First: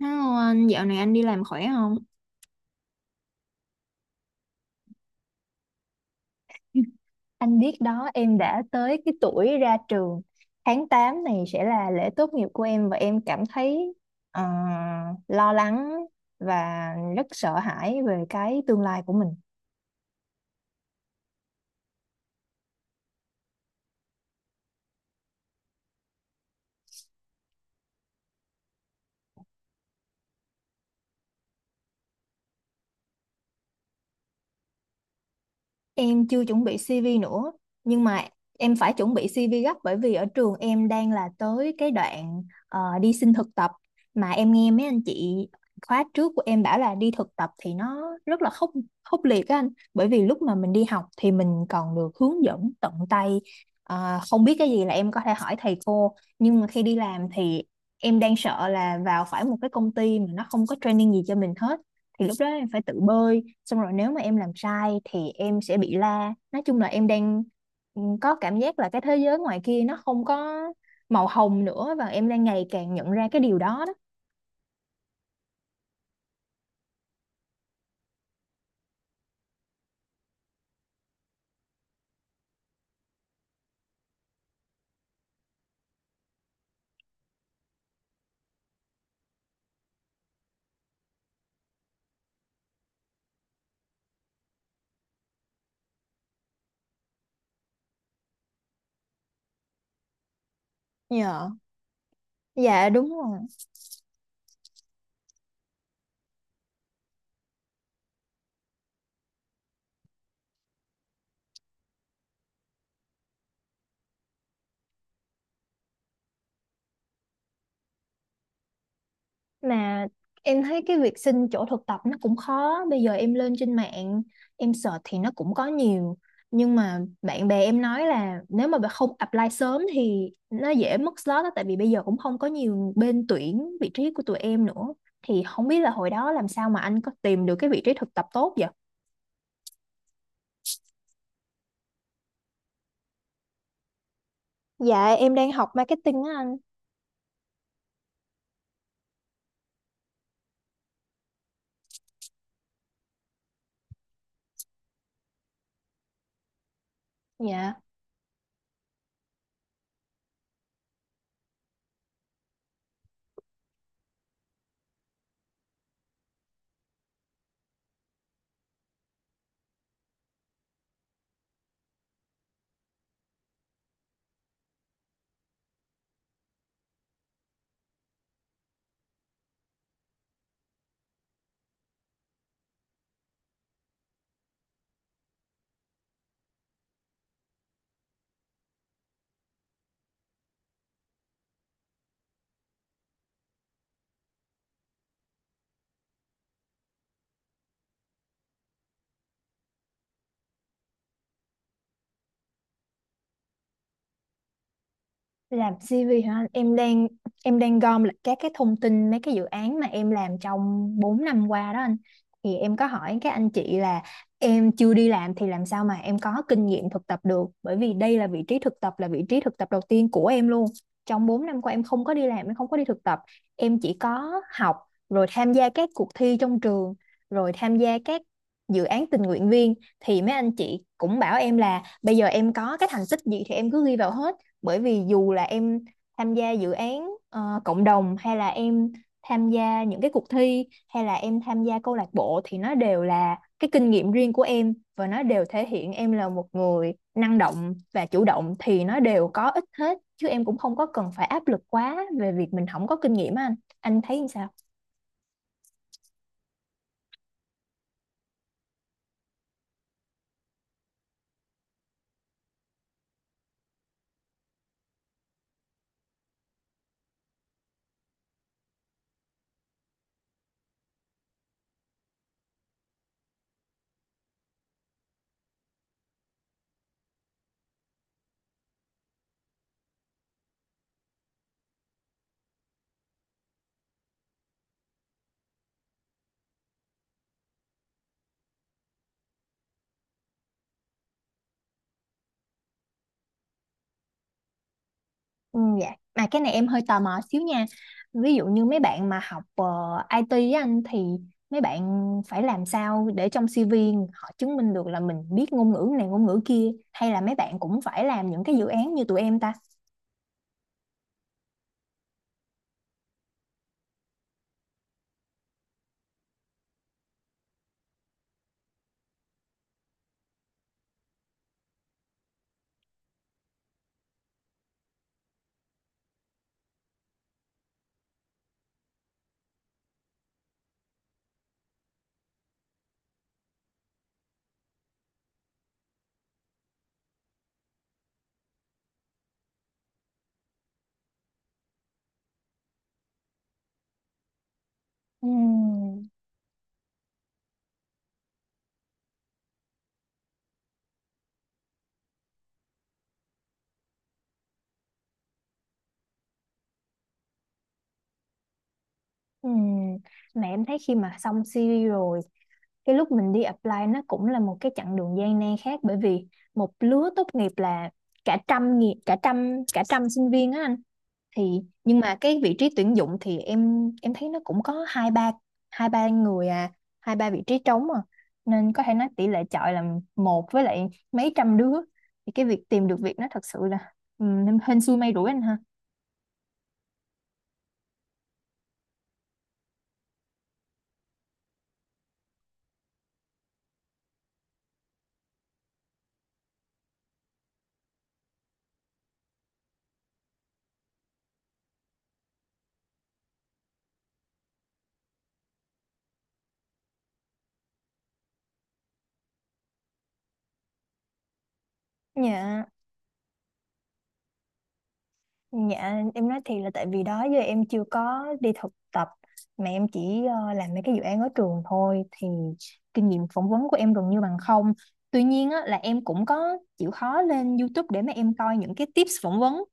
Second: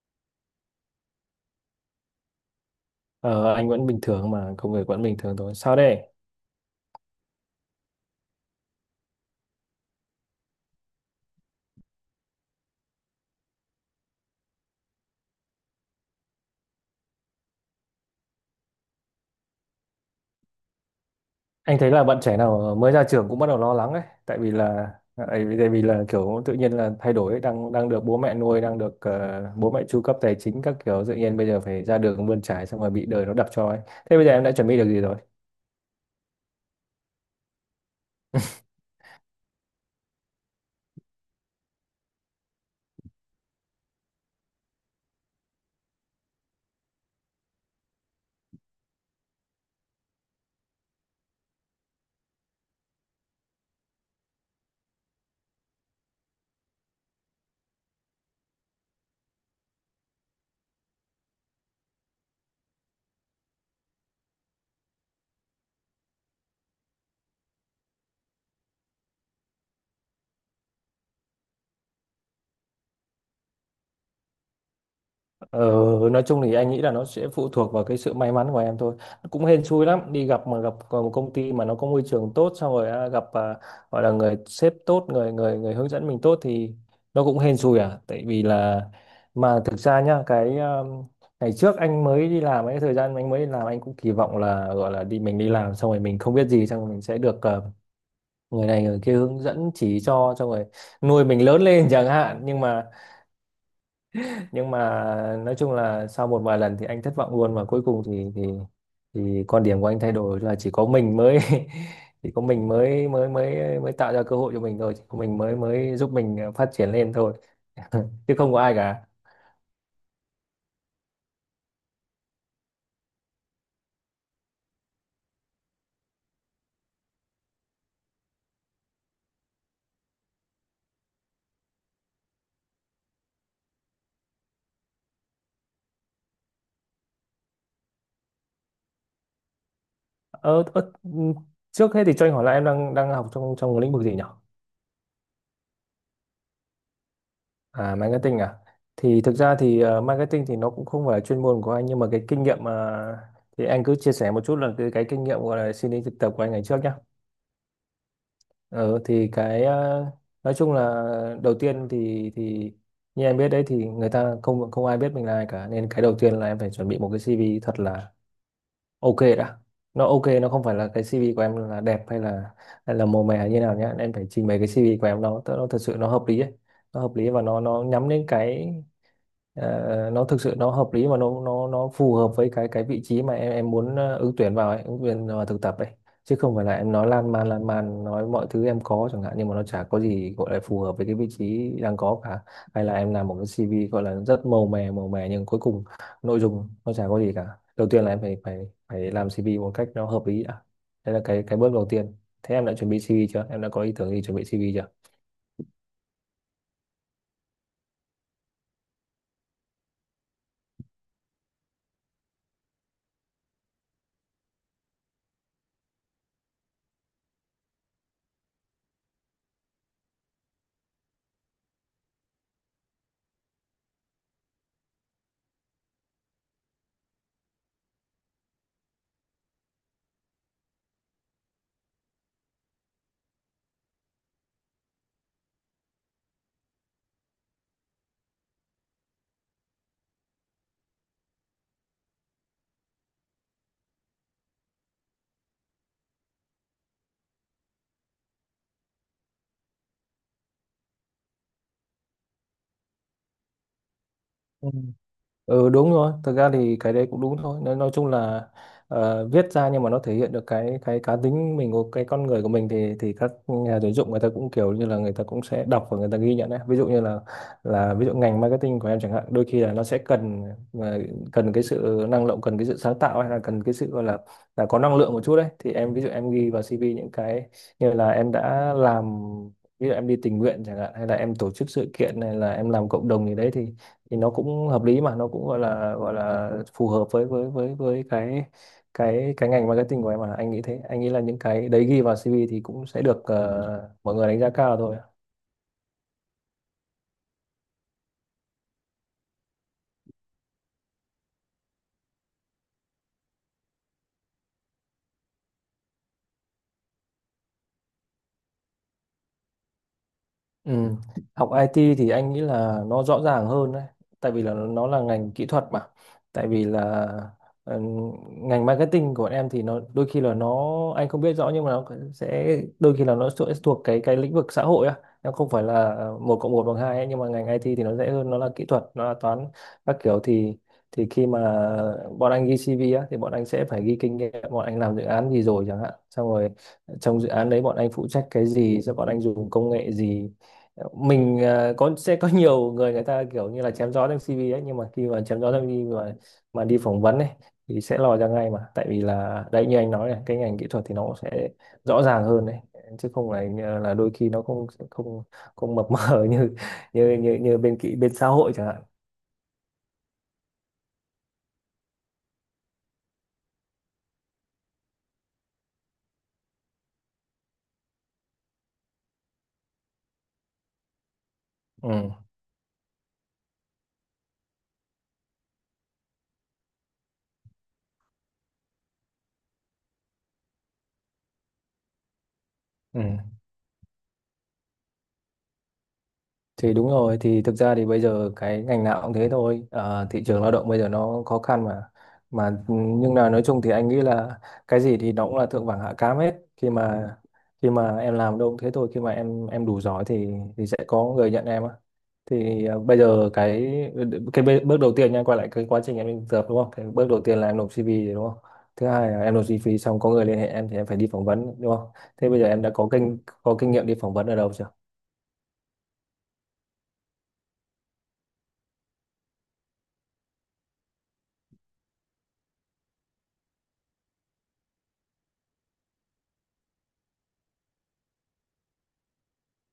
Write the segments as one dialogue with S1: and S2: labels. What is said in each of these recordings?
S1: Hello anh, dạo này anh đi làm khỏe không?
S2: Ờ, anh vẫn bình thường, mà công việc vẫn bình thường thôi sao đây.
S1: Anh biết đó, em đã tới cái tuổi ra trường. Tháng 8 này sẽ là lễ tốt nghiệp của em và em cảm thấy ờ, lo lắng và rất sợ hãi về cái tương lai của mình.
S2: Anh thấy là bạn trẻ nào mới ra trường cũng bắt đầu lo lắng ấy, tại vì là tại vì là kiểu tự nhiên là thay đổi ấy. Đang đang được bố mẹ nuôi, đang được bố mẹ chu cấp tài chính các kiểu, tự nhiên bây giờ phải ra đường bươn trải, xong rồi bị đời nó đập cho ấy. Thế bây giờ em đã chuẩn bị được gì rồi?
S1: Em chưa chuẩn bị CV nữa, nhưng mà em phải chuẩn bị CV gấp bởi vì ở trường em đang là tới cái đoạn đi xin thực tập, mà em nghe mấy anh chị khóa trước của em bảo là đi thực tập thì nó rất là khốc khốc liệt á anh, bởi vì lúc mà mình đi học thì mình còn được hướng dẫn tận tay. Không biết cái gì là em có thể hỏi thầy cô, nhưng mà khi đi làm thì em đang sợ là vào phải một cái công ty mà nó không có training gì cho mình hết, thì lúc đó em phải tự bơi, xong rồi nếu mà em làm sai thì em sẽ bị la. Nói chung là em đang có cảm giác là cái thế giới ngoài kia nó không có màu hồng nữa, và em đang ngày càng nhận ra cái điều đó đó.
S2: Ờ, nói chung thì anh nghĩ là nó sẽ phụ thuộc vào cái sự may mắn của em thôi. Cũng hên xui lắm, đi gặp mà gặp một công ty mà nó có môi trường tốt, xong rồi gặp, gọi là người sếp tốt, người người người hướng dẫn mình tốt thì nó cũng hên xui à. Tại vì là mà thực ra nhá, cái ngày trước anh mới đi làm, cái thời gian anh mới đi làm anh cũng kỳ vọng là gọi là đi, mình đi làm xong rồi mình không biết gì, xong rồi mình sẽ được người này người kia hướng dẫn chỉ cho, xong rồi nuôi mình
S1: Dạ,
S2: lớn lên chẳng hạn,
S1: dạ đúng rồi.
S2: nhưng mà nói chung là sau một vài lần thì anh thất vọng luôn, và cuối cùng thì thì quan điểm của anh thay đổi là chỉ có mình mới chỉ có mình mới mới tạo ra cơ hội cho mình thôi, chỉ có mình mới mới giúp mình phát triển lên thôi chứ không có ai cả.
S1: Mà em thấy cái việc xin chỗ thực tập nó cũng khó. Bây giờ em lên trên mạng em search thì nó cũng có nhiều, nhưng mà bạn bè em nói là nếu mà bạn không apply sớm thì nó dễ mất slot đó, tại vì bây giờ cũng không có nhiều bên tuyển vị trí của tụi em nữa. Thì không biết là hồi đó làm sao mà anh có tìm được cái vị trí thực tập tốt vậy?
S2: ờ, ờ, Trước hết thì cho anh hỏi là em đang đang học trong trong lĩnh vực gì nhỉ?
S1: Dạ em đang học marketing á anh.
S2: À, marketing à. Thì thực ra thì marketing thì nó cũng không phải là chuyên môn của anh, nhưng mà cái kinh nghiệm mà thì anh cứ chia sẻ một chút là cái kinh nghiệm gọi là xin đi thực tập của anh ngày trước nhé.
S1: Dạ,
S2: Ờ thì cái ờ, nói chung là đầu tiên thì như em biết đấy, thì người ta không không ai biết mình là ai cả, nên cái đầu tiên là em phải chuẩn bị một cái CV thật là ok đã. Nó ok, nó không phải là cái CV của em là đẹp hay là màu mè như nào nhá. Em phải trình bày cái CV của em nó thật sự nó hợp lý ấy. Nó hợp lý và nó nhắm đến cái nó thực sự nó hợp lý mà nó phù hợp với cái vị trí mà em muốn ứng tuyển vào ấy, ứng tuyển vào thực tập ấy, chứ không phải là em nói lan man nói mọi thứ em có chẳng hạn, nhưng mà nó chả có gì gọi là phù hợp với cái vị trí đang có cả, hay là em làm một cái CV gọi là rất màu mè nhưng cuối cùng nội dung nó chả có gì cả. Đầu tiên là em phải phải phải làm CV một cách nó hợp lý đã, đấy là cái bước đầu tiên. Thế em đã chuẩn bị CV chưa, em đã có ý tưởng gì chuẩn bị CV
S1: làm CV hả anh? Em đang gom lại các cái thông tin mấy cái dự án mà em làm trong 4 năm qua đó anh. Thì em có hỏi các anh chị là em chưa đi làm thì làm sao mà em có kinh nghiệm thực tập được, bởi vì đây là vị trí thực tập, là vị trí thực tập đầu tiên của em luôn. Trong 4 năm qua em không có đi làm, em không có đi thực tập, em chỉ có học, rồi tham gia các cuộc thi trong trường, rồi tham gia các dự án tình nguyện viên. Thì mấy anh chị cũng bảo em là bây giờ em có cái thành tích gì thì em cứ ghi vào hết, bởi vì dù là em tham gia dự án cộng đồng, hay là em tham gia những cái cuộc thi, hay là em tham gia câu lạc bộ, thì nó đều là cái kinh nghiệm riêng của em và nó đều thể hiện em là một người năng động và chủ động, thì nó đều có ích hết, chứ em cũng không có cần phải áp lực quá về việc mình không có kinh nghiệm á anh. Anh thấy sao?
S2: chưa? Ừ đúng rồi, thực ra thì cái đấy cũng đúng thôi. Nói chung là viết ra nhưng mà nó thể hiện được cái cá tính mình của cái con người của mình, thì các nhà tuyển dụng người ta cũng kiểu như là người ta cũng sẽ đọc và người ta ghi nhận đấy. Ví dụ như là ví dụ ngành marketing của em chẳng hạn, đôi khi là nó sẽ cần ờ, cần cái sự năng động, cần cái sự sáng tạo, hay là cần cái sự gọi là có năng lượng một chút đấy. Thì em, ví dụ em ghi vào CV những cái như là em đã làm, ví dụ em đi tình nguyện chẳng hạn, hay là em tổ chức sự kiện, này là em làm cộng đồng gì đấy, thì nó cũng hợp lý mà nó cũng gọi là phù hợp với với cái cái ngành marketing của em. Mà anh nghĩ thế, anh nghĩ là những cái đấy ghi vào CV thì cũng sẽ được mọi người đánh giá cao thôi.
S1: Ừ, dạ. Mà cái này em hơi tò mò xíu nha. Ví dụ như mấy bạn mà học IT á anh thì mấy bạn phải làm sao để trong CV họ chứng minh được là mình biết ngôn ngữ này ngôn ngữ kia, hay là mấy bạn cũng phải làm những cái dự án như tụi em ta?
S2: Ừ. Học IT thì anh nghĩ là nó rõ ràng hơn đấy, tại vì là nó là ngành kỹ thuật mà. Tại vì là ừ, ngành marketing của bọn em thì nó đôi khi là nó, anh không biết rõ, nhưng mà nó sẽ đôi khi là nó sẽ thuộc cái lĩnh vực xã hội á, nó không phải là một cộng một bằng hai ấy, nhưng mà ngành IT thì nó dễ hơn, nó là kỹ thuật, nó là toán các kiểu, thì khi mà bọn anh ghi CV á thì bọn anh sẽ phải ghi kinh nghiệm, bọn anh làm dự án gì rồi chẳng hạn, xong rồi trong dự án đấy bọn anh phụ trách cái gì, rồi bọn anh dùng công nghệ gì. Mình ờ, có sẽ có nhiều người, người ta kiểu như là chém gió trong CV ấy, nhưng mà khi mà chém gió trong CV
S1: Ừm,
S2: mà đi phỏng vấn ấy thì sẽ lòi ra ngay mà, tại vì là đấy, như anh nói này, cái ngành kỹ thuật thì nó cũng sẽ rõ ràng hơn đấy, chứ không phải như là đôi khi nó không không không mập mờ như như bên kỹ, bên xã hội chẳng hạn.
S1: ừm. Mà em thấy khi mà xong CV rồi, cái lúc mình đi apply nó cũng là một cái chặng đường gian nan khác, bởi vì một lứa tốt nghiệp là cả trăm nghi- cả trăm sinh viên á anh. Thì
S2: ừ,
S1: nhưng mà cái vị trí tuyển dụng thì em thấy nó cũng có hai ba người à, hai ba vị trí trống à, nên có thể nói tỷ lệ chọi là một với lại mấy trăm đứa. Thì cái việc tìm được
S2: ừ.
S1: việc nó thật sự là ừ, hên xui may rủi anh ha.
S2: Thì đúng rồi, thì thực ra thì bây giờ cái ngành nào cũng thế thôi. Ờ, thị trường lao động bây giờ nó khó khăn mà. Mà nhưng là nói chung thì anh nghĩ là cái gì thì nó cũng là thượng vàng hạ cám hết. Khi mà em làm đâu cũng thế thôi, khi mà em đủ giỏi thì sẽ có người nhận em á. Thì ờ, bây giờ cái bước đầu tiên nha, quay lại cái quá trình em đi thực tập đúng không? Cái bước đầu tiên là em nộp CV đúng không? Thứ hai là em nộp CV xong có người liên hệ em, thì em phải đi phỏng vấn đúng không? Thế bây giờ em
S1: Dạ.
S2: đã có có kinh nghiệm đi phỏng vấn ở đâu chưa?
S1: Dạ em nói thiệt là tại vì đó giờ em chưa có đi thực tập, mà em chỉ làm mấy cái dự án ở trường thôi, thì kinh nghiệm phỏng vấn của em gần như bằng không. Tuy nhiên á, là em cũng có chịu khó lên YouTube để mà em coi những cái tips phỏng vấn,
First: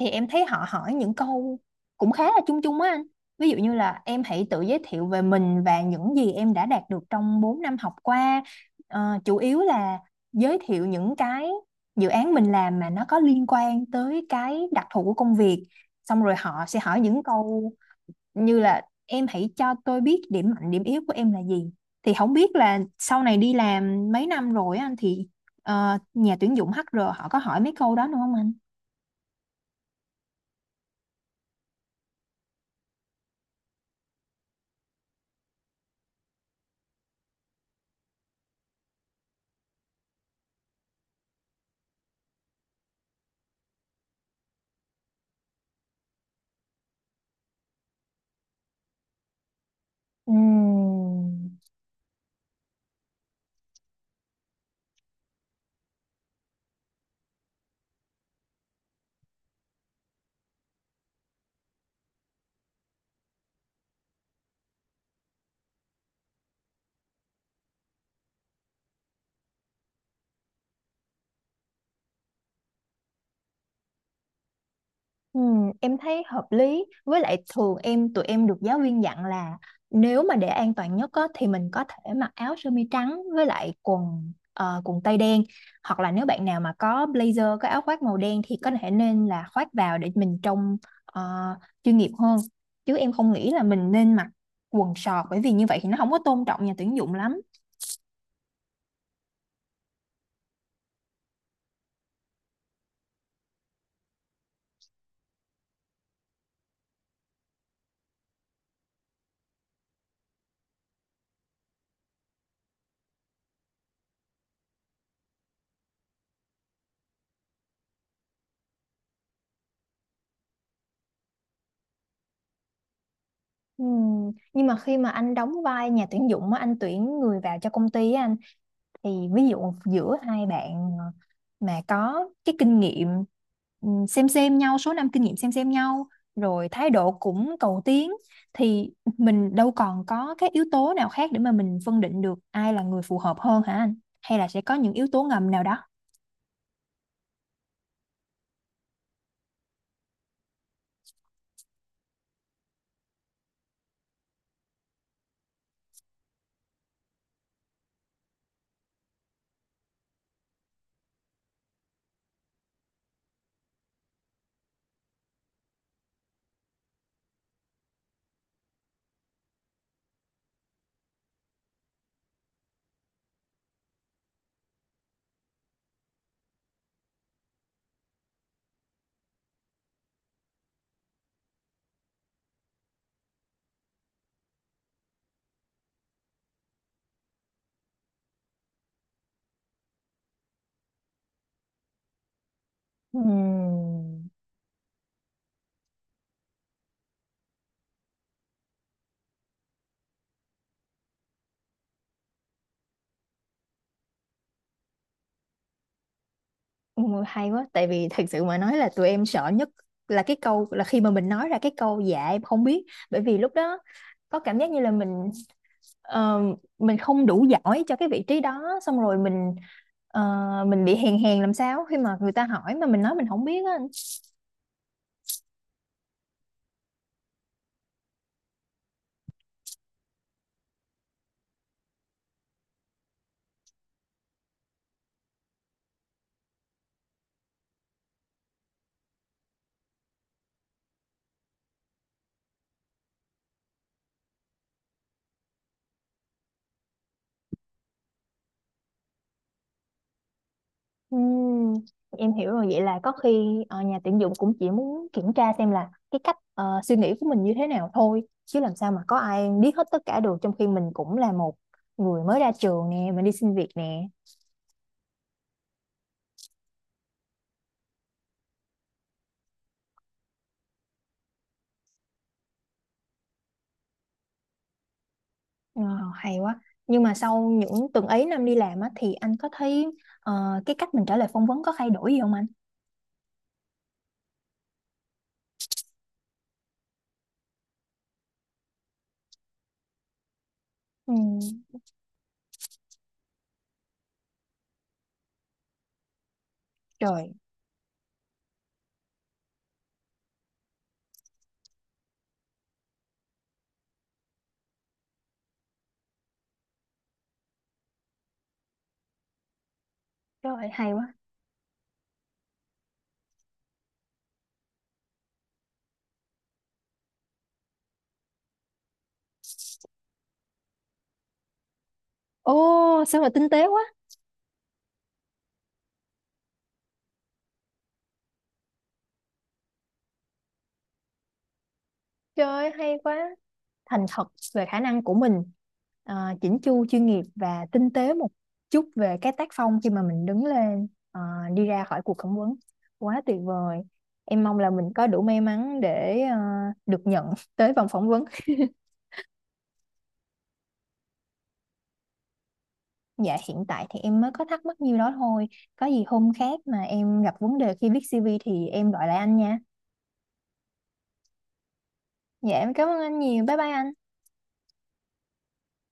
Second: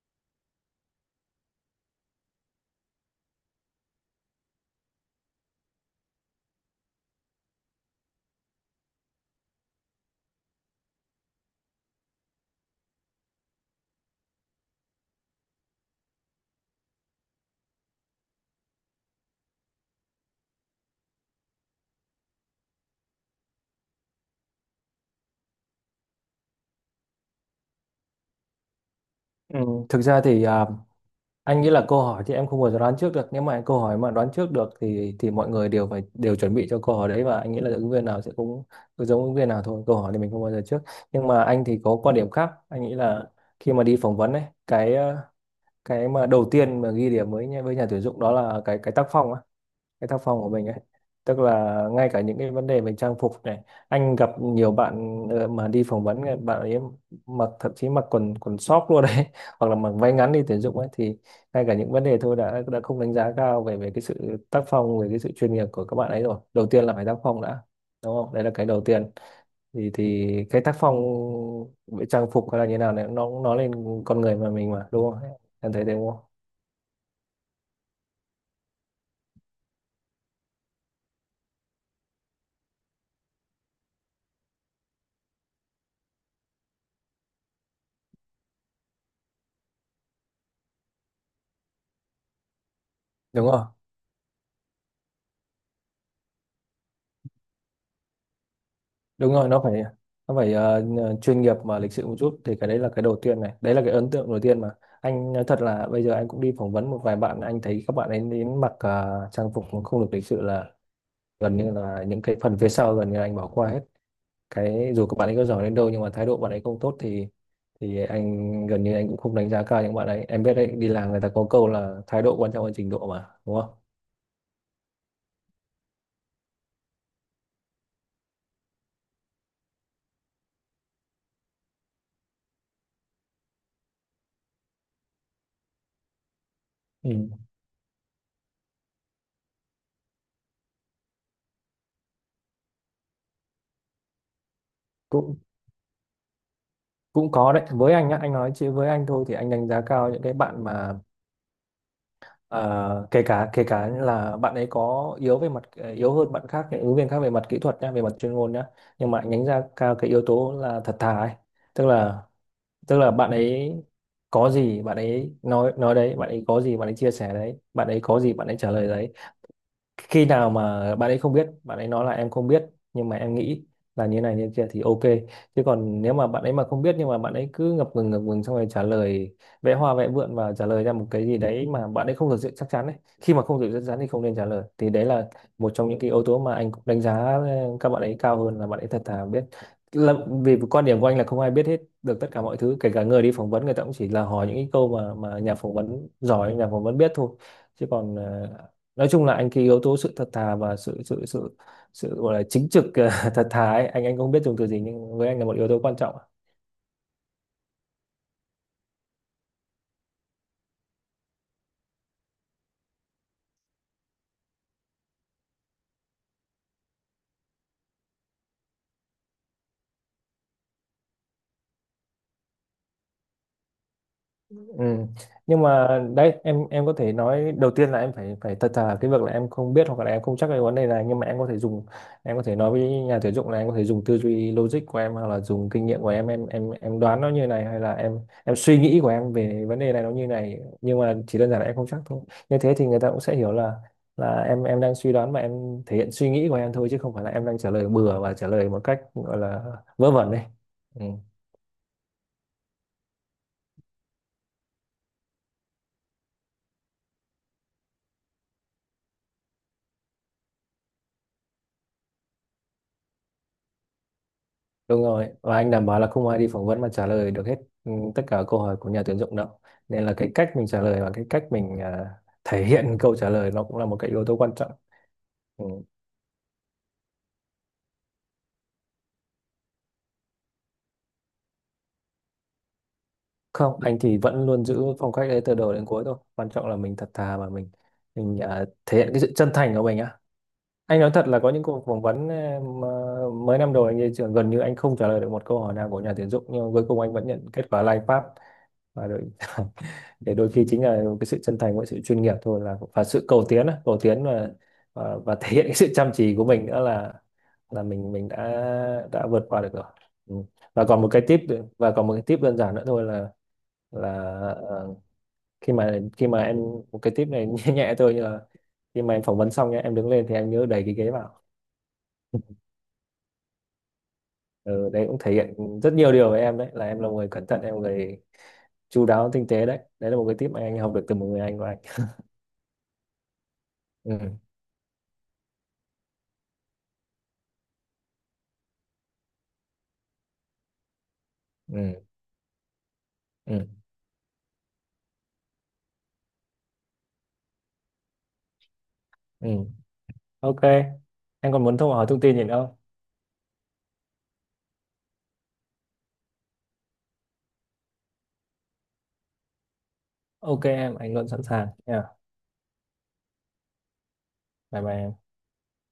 S1: thì em thấy họ hỏi những câu cũng khá là chung chung á anh. Ví dụ như là em hãy tự giới thiệu về mình và những gì em đã đạt được trong 4 năm học qua. Chủ yếu là giới thiệu những cái dự án mình làm mà nó có liên quan tới cái đặc thù của công việc, xong rồi họ sẽ hỏi những câu như là em hãy cho tôi biết điểm mạnh điểm yếu của em là gì. Thì không biết là sau này đi làm mấy năm rồi á anh, thì nhà tuyển dụng HR họ có hỏi mấy câu đó nữa không anh?
S2: Ừ, Thực ra thì anh nghĩ là câu hỏi thì em không bao giờ đoán trước được. Nếu mà câu hỏi mà đoán trước được thì mọi người đều phải đều chuẩn bị cho câu hỏi đấy, và anh nghĩ là ứng viên nào sẽ cũng cũng giống ứng viên nào thôi. Câu hỏi thì mình không bao giờ trước. Nhưng mà anh thì có quan điểm khác. Anh nghĩ là khi mà đi phỏng vấn ấy, cái mà đầu tiên mà ghi điểm với với nhà tuyển dụng đó là cái tác phong á, cái tác phong của mình ấy, tức
S1: Ừm.
S2: là ngay cả những cái vấn đề về trang phục này, anh gặp nhiều bạn mà đi phỏng vấn ấy, bạn ấy mặc, thậm chí mặc quần quần sóc luôn đấy, hoặc là mặc váy ngắn đi tuyển dụng ấy, thì ngay cả những vấn đề thôi đã không đánh giá cao về về cái sự tác phong, về cái sự chuyên nghiệp của các bạn ấy rồi. Đầu tiên là phải tác phong đã, đúng không, đấy là cái đầu tiên. Thì cái tác phong về trang phục hay là như nào này, nó cũng nói lên con người mình mà, đúng không?
S1: Ừ,
S2: Em thấy thế
S1: em
S2: đúng không?
S1: thấy hợp lý, với lại thường tụi em được giáo viên dặn là nếu mà để an toàn nhất á, thì mình có thể mặc áo sơ mi trắng với lại quần tây đen, hoặc là nếu bạn nào mà có blazer, có áo khoác màu đen, thì có thể nên là khoác vào để mình trông ờ, chuyên nghiệp hơn. Chứ em không
S2: Đúng
S1: nghĩ là
S2: rồi,
S1: mình nên mặc quần sọt, bởi vì như vậy thì nó không có tôn trọng nhà tuyển dụng lắm.
S2: đúng rồi, nó phải, nó phải chuyên nghiệp mà lịch sự một chút, thì cái đấy là cái đầu tiên này, đấy là cái ấn tượng đầu tiên mà. Anh nói thật là bây giờ anh cũng đi phỏng vấn một vài bạn, anh thấy các bạn ấy đến mặc trang phục mà không được lịch sự là gần như là những cái phần phía sau gần như là anh bỏ qua hết, cái dù các bạn ấy có giỏi đến đâu nhưng mà thái độ bạn ấy không tốt thì anh gần như anh cũng không đánh giá cao những bạn ấy. Em biết đấy, đi làm người ta có câu là thái độ quan trọng hơn trình độ mà, đúng không?
S1: Ừ, nhưng mà khi mà anh đóng vai nhà tuyển dụng á, anh tuyển người vào cho công ty á anh, thì ví dụ giữa hai bạn mà có cái kinh nghiệm xem nhau, số năm kinh nghiệm xem nhau, rồi thái độ
S2: Ừ.
S1: cũng cầu tiến, thì mình đâu còn có cái yếu tố nào khác để mà mình phân định được ai là người phù hợp hơn hả anh, hay là sẽ có những yếu tố
S2: cũng
S1: ngầm nào đó?
S2: cũng có đấy với anh nhá, anh nói chứ với anh thôi thì anh đánh giá cao những cái bạn mà kể cả là bạn ấy có yếu về mặt yếu hơn bạn khác, những ứng viên khác về mặt kỹ thuật nhá, về mặt chuyên môn nhá, nhưng mà nhánh ra cao cái yếu tố là thật thà ấy. Tức là tức là bạn ấy có gì bạn ấy nói đấy, bạn ấy có gì bạn ấy chia sẻ đấy, bạn ấy có gì bạn ấy trả lời đấy. Khi nào mà bạn ấy không biết, bạn ấy nói là em không biết nhưng mà em nghĩ là như này như kia thì ok, chứ còn nếu mà bạn ấy mà không biết nhưng mà bạn ấy cứ ngập ngừng xong rồi trả lời, vẽ hoa vẽ vượn và trả lời ra một cái gì đấy mà bạn ấy không thực sự chắc chắn ấy. Khi mà không thực sự chắc chắn thì không nên trả lời, thì đấy là một trong những cái yếu tố mà anh cũng đánh giá các bạn ấy cao hơn, là bạn ấy thật thà, biết là vì quan điểm của anh là không ai biết hết được tất cả mọi thứ, kể cả người đi phỏng vấn, người ta cũng chỉ là
S1: Ừm,
S2: hỏi những cái câu mà nhà phỏng vấn giỏi, nhà phỏng vấn biết thôi. Chứ còn nói chung là anh cái yếu tố sự thật thà và sự sự sự sự gọi là chính trực thật thà ấy, anh không biết dùng từ gì nhưng với anh là một yếu tố quan trọng.
S1: ôi, hay quá, tại vì thật sự mà nói là tụi em sợ nhất là cái câu là khi mà mình nói ra cái câu dạ em không biết, bởi vì lúc đó có cảm giác như là ờ, mình không đủ giỏi cho cái vị trí đó, xong rồi ờ, mình bị hèn hèn làm sao khi mà người ta hỏi mà mình nói mình không biết á.
S2: Ừ. Nhưng mà đấy, em có thể nói đầu tiên là em phải phải thật thà cái việc là em không biết hoặc là em không chắc cái vấn đề này, nhưng mà em có thể dùng, em có thể nói với nhà tuyển dụng là em có thể dùng tư duy logic của em hoặc là dùng kinh nghiệm của em đoán nó như này, hay là em suy nghĩ của em về vấn đề này nó như này, nhưng mà chỉ đơn giản là em không chắc thôi. Như thế thì người ta cũng sẽ hiểu là em đang suy đoán và em thể hiện suy nghĩ của em thôi, chứ không phải là em đang trả lời bừa và trả lời một cách gọi là vớ vẩn đấy.
S1: Ừm, em hiểu rồi, vậy là có khi nhà tuyển dụng cũng chỉ muốn kiểm tra xem là cái cách suy nghĩ của mình như thế nào thôi, chứ làm sao mà có ai biết hết tất cả được, trong khi mình cũng là một người mới ra trường nè, mình đi xin việc nè.
S2: Đúng rồi, và anh đảm bảo là không ai đi phỏng vấn mà trả lời được hết ừ, tất cả câu hỏi của nhà tuyển dụng đâu. Nên là cái cách mình trả lời và cái cách mình thể hiện câu trả lời nó cũng là một cái yếu tố quan trọng. Ừ.
S1: Ờ, hay quá, nhưng mà sau những tuần ấy năm đi làm á thì anh có thấy ờ, cái cách mình trả lời phỏng vấn có thay đổi gì không anh?
S2: Không, anh thì vẫn luôn giữ phong cách đấy từ đầu đến cuối thôi. Quan trọng là mình thật thà và mình thể hiện cái sự chân thành của mình á. Anh nói thật
S1: Ừ.
S2: là có những cuộc phỏng vấn mà mấy năm đầu anh đi trường gần như anh không trả lời được một câu hỏi nào của nhà tuyển dụng, nhưng mà cuối cùng anh vẫn
S1: Trời.
S2: nhận kết quả là anh pass. Và đôi, để đôi khi chính là cái sự chân thành với sự chuyên nghiệp thôi, là và sự cầu tiến á, cầu tiến và, và thể hiện cái sự chăm chỉ của mình nữa, là mình đã vượt qua được rồi. Ừ.
S1: Trời
S2: Và
S1: hay
S2: còn một
S1: quá.
S2: cái tip, và còn một cái tip đơn giản nữa thôi là là ờ, khi mà em, một cái tip này nhẹ nhẹ thôi, như là khi mà em phỏng vấn xong nhá, em đứng lên thì em nhớ đẩy cái ghế vào.
S1: Ô, sao mà tinh tế quá.
S2: Ừ, đấy cũng thể hiện rất nhiều điều với em đấy, là em là một người cẩn thận, em là một người chu đáo, tinh tế đấy. Đấy là một cái tip mà anh học được từ một người anh của anh.
S1: Trời ơi, hay quá. Thành thật
S2: Ừ.
S1: về khả năng của mình, à, chỉnh chu chuyên nghiệp và tinh tế một chút về cái tác phong khi mà mình đứng lên, à, đi ra
S2: Ừ.
S1: khỏi cuộc phỏng vấn. Quá tuyệt
S2: Ừ.
S1: vời. Em mong là mình có đủ may mắn để à, được nhận tới vòng phỏng vấn.
S2: Ừ. Ok em, còn muốn thông hỏi thông tin gì nữa không?
S1: Dạ hiện tại thì em mới có thắc mắc nhiêu đó thôi. Có gì hôm khác mà em gặp vấn đề khi viết CV thì em gọi lại anh nha.
S2: Ok em, anh luôn sẵn sàng nha.
S1: Dạ em cảm ơn anh nhiều. Bye bye anh.
S2: Bye bye em.